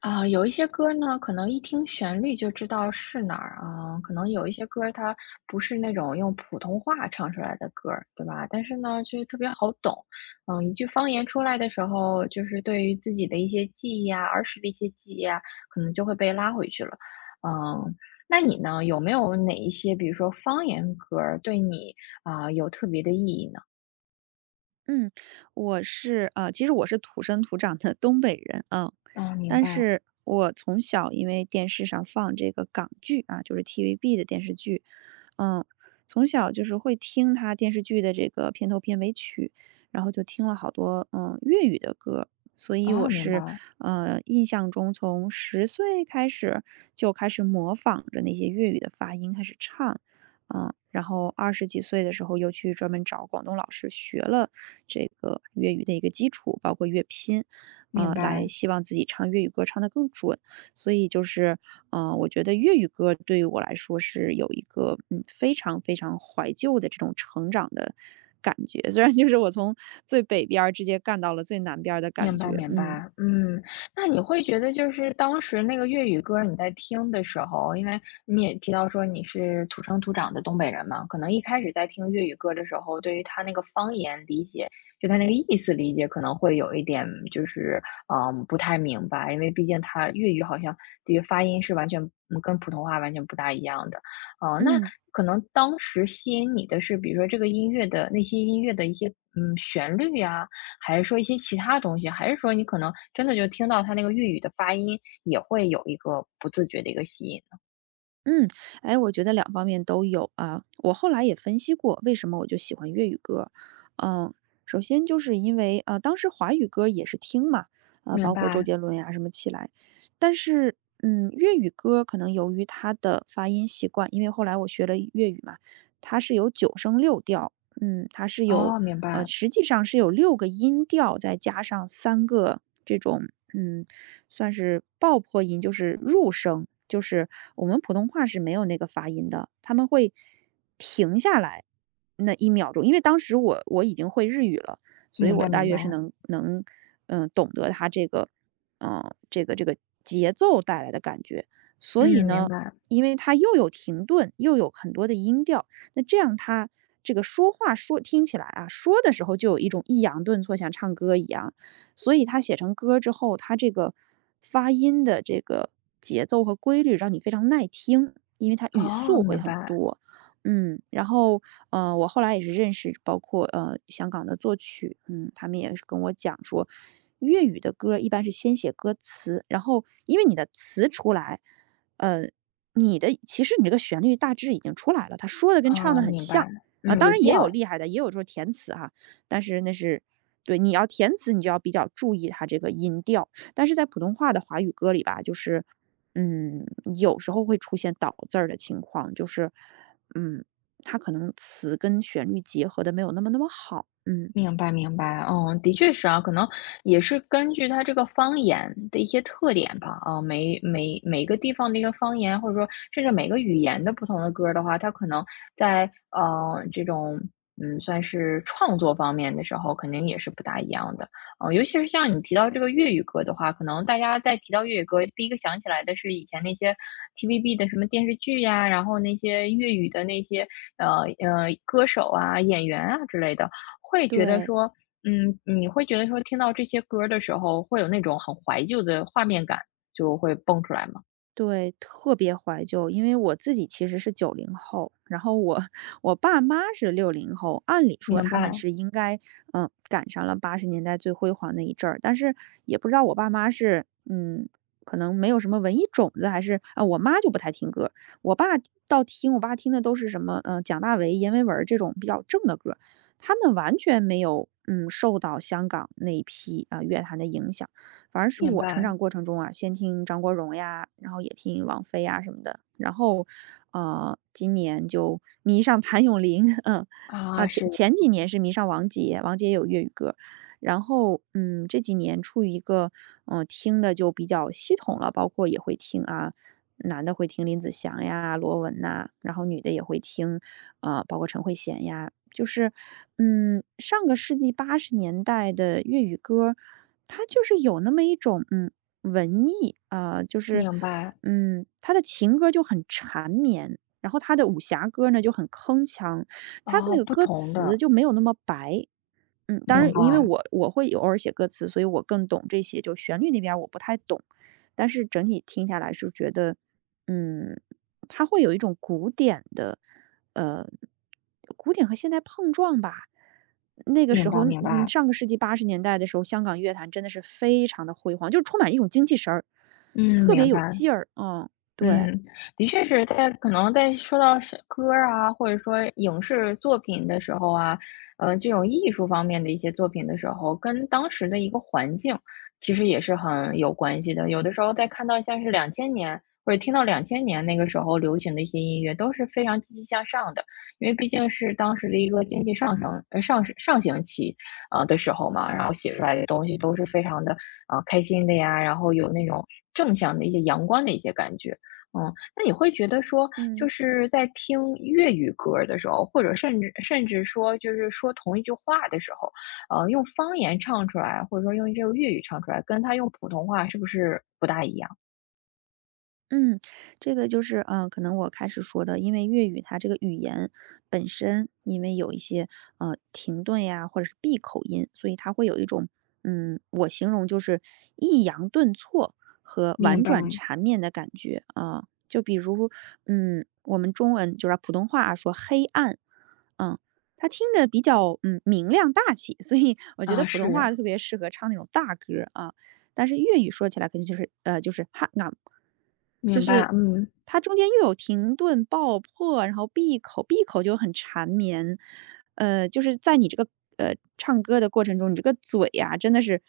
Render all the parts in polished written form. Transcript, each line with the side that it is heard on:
left: 啊，有一些歌呢，可能一听旋律就知道是哪儿啊，可能有一些歌儿它不是那种用普通话唱出来的歌儿，对吧？但是呢，就是特别好懂，嗯，一句方言出来的时候，就是对于自己的一些记忆啊，儿时的一些记忆啊，可能就会被拉回去了。嗯，那你呢，有没有哪一些，比如说方言歌儿，对你啊，有特别的意义呢？
right: 嗯，其实我是土生土长的东北人啊，
left: 啊，明
right: 但
left: 白了。
right: 是我从小因为电视上放这个港剧啊，就是 TVB 的电视剧，嗯，从小就是会听他电视剧的这个片头片尾曲，然后就听了好多粤语的歌，所以
left: 啊，明白了。
right: 印象中从10岁开始就开始模仿着那些粤语的发音开始唱，然后二十几岁的时候又去专门找广东老师学了这个粤语的一个基础，包括乐拼，
left: 明
right: 来
left: 白。
right: 希望自己唱粤语歌唱得更准。所以就是，我觉得粤语歌对于我来说是有一个非常非常怀旧的这种成长的感觉，虽然就是我从最北边儿直接干到了最南边儿的感
left: 明白
right: 觉，
left: 明
right: 嗯
left: 白，嗯，那你会觉得就是当时那个粤语歌你在听的时候，因为你也提到说你是土生土长的东北人嘛，可能一开始在听粤语歌的时候，对于他那个方言理解，就他那个意思理解，可能会有一点就是不太明白，因为毕竟他粤语好像这个发音是完全跟普通话完全不大一样的，嗯，那
right: 嗯。
left: 可能当时吸引你的是，比如说这个音乐的那些音乐的一些旋律呀。还是说一些其他东西？还是说你可能真的就听到它那个粤语的发音，也会有一个不自觉的一个吸引呢？
right: 嗯，哎，我觉得两方面都有啊。我后来也分析过，为什么我就喜欢粤语歌。嗯，首先就是因为当时华语歌也是听嘛，啊、
left: 明
right: 包括周
left: 白。
right: 杰伦呀、什么起来，但是粤语歌可能由于它的发音习惯，因为后来我学了粤语嘛，它是有九声六调，嗯，它是有
left: 哦，明
right: 呃，
left: 白。
right: 实际上是有六个音调，再加上三个这种。嗯，算是爆破音，就是入声，就是我们普通话是没有那个发音的，他们会停下来那一秒钟。因为当时我已经会日语了，所以
left: 明
right: 我
left: 白
right: 大
left: 明
right: 约
left: 白，
right: 是能懂得他这个节奏带来的感觉。所以
left: 嗯，明
right: 呢，
left: 白。
right: 因为它又有停顿，又有很多的音调，那这样它这个说话说听起来啊，说的时候就有一种抑扬顿挫，像唱歌一样。所以它写成歌之后，它这个发音的这个节奏和规律让你非常耐听，因为它语
left: 哦，
right: 速会
left: 明
right: 很
left: 白。
right: 多。然后我后来也是认识，包括香港的作曲，他们也是跟我讲说，粤语的歌一般是先写歌词，然后因为你的词出来，呃，其实你这个旋律大致已经出来了，他说的跟唱
left: 哦，
right: 的很
left: 明白，
right: 像啊、
left: 嗯，
right: 当
left: 有
right: 然也有
left: 调。
right: 厉害的，也有就是填词哈、但是那是对，你要填词，你就要比较注意它这个音调。但是在普通话的华语歌里吧，就是，嗯，有时候会出现倒字儿的情况，就是，嗯，它可能词跟旋律结合的没有那么那么好。嗯，
left: 明白明白，嗯，的确是啊，可能也是根据它这个方言的一些特点吧，啊，每个地方的一个方言，或者说甚至每个语言的不同的歌儿的话，它可能在这种算是创作方面的时候，肯定也是不大一样的，嗯，尤其是像你提到这个粤语歌的话，可能大家在提到粤语歌，第一个想起来的是以前那些 TVB 的什么电视剧呀，然后那些粤语的那些歌手啊、演员啊之类的。会觉得
right: 对。
left: 说，嗯，你会觉得说听到这些歌儿的时候，会有那种很怀旧的画面感，就会蹦出来吗？
right: 对，特别怀旧，因为我自己其实是90后，然后我 我爸妈是60后，按理说
left: 明
right: 他们
left: 白，
right: 是应该赶上了八十年代最辉煌那一阵儿，但是也不知道我爸妈是可能没有什么文艺种子，还是啊、我妈就不太听歌，我爸倒听，我爸听的都是什么蒋大为、阎维文儿这种比较正的歌他们完全没有受到香港那一批啊、乐坛的影响。反而是
left: 明
right: 我成
left: 白。
right: 长过程中啊，先听张国荣呀，然后也听王菲呀什么的，然后，今年就迷上谭咏麟，啊，
left: 啊，
right: 前
left: 是。
right: 前几年是迷上王杰，王杰也有粤语歌，然后，这几年处于一个，听的就比较系统了，包括也会听啊，男的会听林子祥呀、罗文呐、然后女的也会听，啊，包括陈慧娴呀，就是，上个世纪八十年代的粤语歌。他就是有那么一种文艺啊、就是
left: 明白。
right: 他的情歌就很缠绵，然后他的武侠歌呢就很铿锵，他的那
left: 啊，
right: 个
left: 不
right: 歌
left: 同
right: 词
left: 的。
right: 就没有那么白。当然，
left: 明
right: 因为
left: 白，
right: 我会偶尔写歌词，所以我更懂这些。就旋律那边儿我不太懂，但是整体听下来是觉得，嗯，他会有一种呃，古典和现代碰撞吧。那个
left: 明
right: 时候，
left: 白，明白，
right: 上个世纪八十年代的时候，香港乐坛真的是非常的辉煌，就是充满一种精气神儿，
left: 嗯，
right: 特别
left: 明
right: 有
left: 白。
right: 劲儿，嗯，对。
left: 嗯，的确是在可能在说到是歌儿啊，或者说影视作品的时候啊，呃，这种艺术方面的一些作品的时候，跟当时的一个环境其实也是很有关系的。有的时候在看到像是两千年或者听到两千年那个时候流行的一些音乐，都是非常积极向上的，因为毕竟是当时的一个经济上升上行期，的时候嘛，然后写出来的东西都是非常的开心的呀，然后有那种正向的一些阳光的一些感觉。嗯，那你会觉得说，
right: 嗯。
left: 就是在听粤语歌儿的时候，或者甚至说就是说同一句话的时候，呃，用方言唱出来，或者说用这个粤语唱出来，跟他用普通话是不是不大一样？
right: 嗯，这个就是，可能我开始说的，因为粤语它这个语言本身，因为有一些停顿呀，或者是闭口音，所以它会有一种，我形容就是抑扬顿挫和婉
left: 明白。
right: 转缠绵的感觉啊、就比如，我们中文就是普通话说黑暗，嗯，它听着比较明亮大气，所以我觉得
left: 啊，
right: 普通话
left: 是。
right: 特别适合唱那种大歌儿啊。但是粤语说起来肯定就是"哈暗"，就
left: 明
right: 是
left: 白，嗯，
right: 它中间又有停顿、爆破，然后闭口，闭口就很缠绵。就是在你这个唱歌的过程中，你这个嘴呀、真的是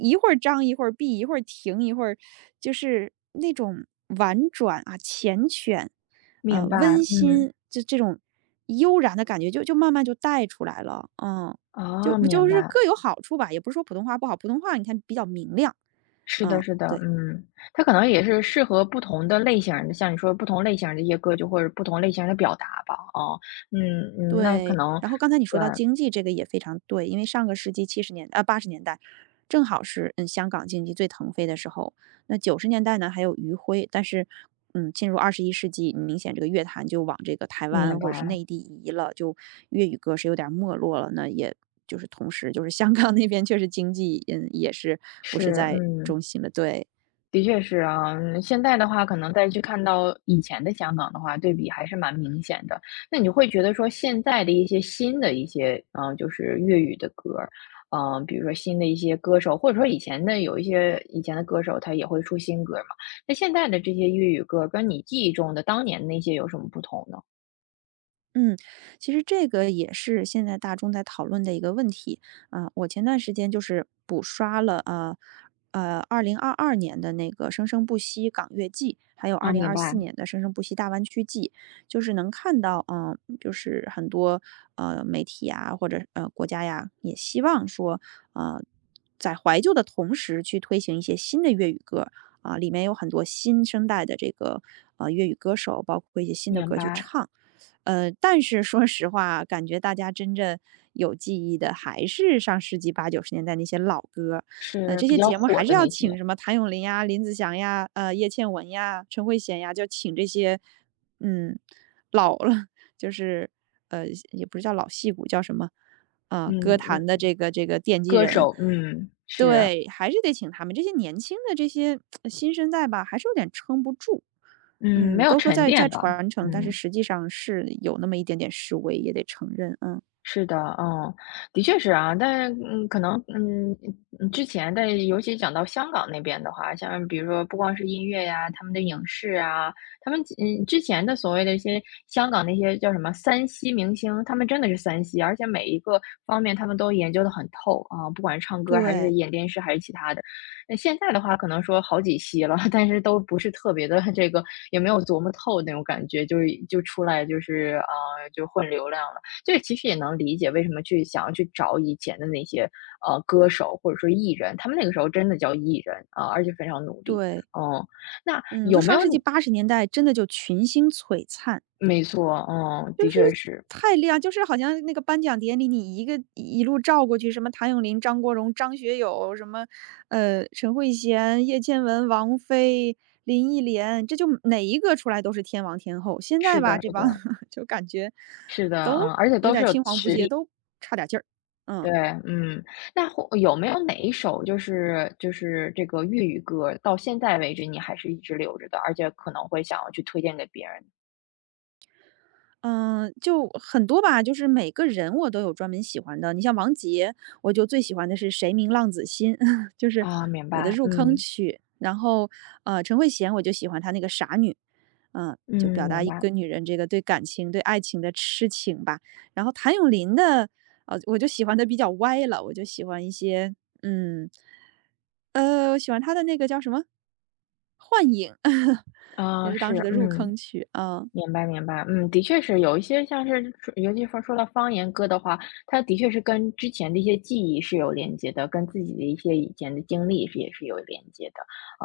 right: 一会儿张一会儿闭，一会儿停一会儿，就是那种婉转啊、缱绻，
left: 明白，
right: 温
left: 嗯。
right: 馨，就这种悠然的感觉就慢慢就带出来了，嗯。就
left: 啊，
right: 不就
left: 明
right: 是各
left: 白。
right: 有好处吧，也不是说普通话不好，普通话你看比较明亮，
left: 是的，
right: 嗯，
left: 是的，
right: 对
left: 嗯，它可能也是适合不同的类型儿的，像你说不同类型儿的一些歌，就或者不同类型儿的表达吧，哦，嗯嗯，那可
right: 对。
left: 能，
right: 然后刚才你说
left: 对，
right: 到经济这个也非常对，因为上个世纪七十年啊八十年代，正好是香港经济最腾飞的时候。那九十年代呢还有余晖，但是进入21世纪，明显这个乐坛就往这个台
left: 明
right: 湾或者是
left: 白。
right: 内地移了，就粤语歌是有点儿没落了。那也就是同时就是香港那边确实经济也是不是
left: 是，
right: 在
left: 嗯，
right: 中心了，对。
left: 的确是啊。嗯现在的话，可能再去看到以前的香港的话，对比还是蛮明显的。那你会觉得说现在的一些新的一些，嗯、就是粤语的歌儿，嗯、比如说新的一些歌手，或者说以前的有一些以前的歌手，他也会出新歌儿嘛。那现在的这些粤语歌儿跟你记忆中的当年那些有什么不同呢？
right: 嗯，其实这个也是现在大众在讨论的一个问题啊、我前段时间就是补刷了啊2022年的那个《生生不息港乐季》，还有二
left: 啊，
right: 零
left: 明
right: 二四
left: 白，
right: 年的《生生不息大湾区季》，就是能看到，就是很多媒体啊或者国家呀，也希望说，呃，在怀旧的同时去推行一些新的粤语歌啊、里面有很多新生代的这个粤语歌手，包括一些新的
left: 明
right: 歌去
left: 白。
right: 唱。但是说实话，感觉大家真正有记忆的还是上世纪八九十年代那些老歌，
left: 是
right: 这
left: 比
right: 些
left: 较
right: 节目
left: 火
right: 还是
left: 的
right: 要
left: 那
right: 请
left: 些。
right: 什么谭咏麟呀、林子祥呀、叶倩文呀、陈慧娴呀，就请这些，嗯，老了，就是呃，也不是叫老戏骨，叫什么，歌
left: 嗯
right: 坛的
left: 嗯，
right: 这个奠基
left: 歌
right: 人，
left: 手，嗯，是。
right: 对，还是得请他们。这些年轻的这些新生代吧，还是有点撑不住。
left: 嗯，没有
right: 都说
left: 沉
right: 在
left: 淀吧。
right: 传承，但是
left: 嗯。
right: 实际上是有那么一点点示威，也得承认。嗯，
left: 是的，嗯，的确是啊，但是嗯，可能嗯嗯之前的，尤其讲到香港那边的话，像比如说不光是音乐呀，他们的影视啊，他们之前的所谓的一些香港那些叫什么三栖明星，他们真的是三栖，而且每一个方面他们都研究的很透啊，不管是唱歌还
right: 对
left: 是演电视还是其他的。那现在的话，可能说好几栖了，但是都不是特别的这个，也没有琢磨透那种感觉，就是就出来就是啊、就混流量，这其实也能理解为什么去想要去找以前的那些歌手或者说艺人，他们那个时候真的叫艺人啊、而且非常努力。
right: 对，
left: 嗯，那
right: 嗯，就
left: 有没
right: 上
left: 有
right: 世纪八十年代真的就群星璀璨。
left: 没错，嗯，的确是。
right: 太亮，就是好像那个颁奖典礼，你一路照过去，什么谭咏麟、张国荣、张学友，什么陈慧娴、叶倩文、王菲、林忆莲，这就哪一个出来都是天王天后。现在
left: 是的，
right: 吧，这
left: 是
right: 帮
left: 的。
right: 就感觉
left: 是的，
right: 都
left: 嗯，而且
right: 有
left: 都是
right: 点
left: 有
right: 青黄不
left: 实
right: 接，
left: 力。
right: 都差点劲儿。嗯。
left: 对，嗯，那或有没有哪一首就是这个粤语歌，到现在为止你还是一直留着的，而且可能会想要去推荐给别人？
right: 嗯，就很多吧，就是每个人我都有专门喜欢的。你像王杰，我就最喜欢的是《谁明浪子心》，就是
left: 啊，明
right: 我的
left: 白。
right: 入坑
left: 嗯
right: 曲。然后，陈慧娴我就喜欢她那个傻女，就表
left: 嗯，
right: 达
left: 明
right: 一
left: 白。
right: 个女人这个对感情、对爱情的痴情吧。然后谭咏麟的，我就喜欢的比较歪了，我就喜欢一些，嗯，我喜欢他的那个叫什么《幻影》也
left: 啊，
right: 是当时
left: 是。
right: 的入
left: 嗯。
right: 坑曲啊。
left: 明白明白，嗯，的确是有一些像是说尤其说说到方言歌的话，它的确是跟之前的一些记忆是有连接的，跟自己的一些以前的经历是也是有连接的。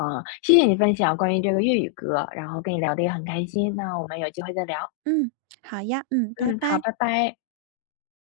left: 嗯，谢谢你分享关于这个粤语歌，然后跟你聊得也很开心，那我们有机会再聊。
right: 嗯，好呀，嗯，拜
left: 嗯，好，
right: 拜。
left: 拜拜。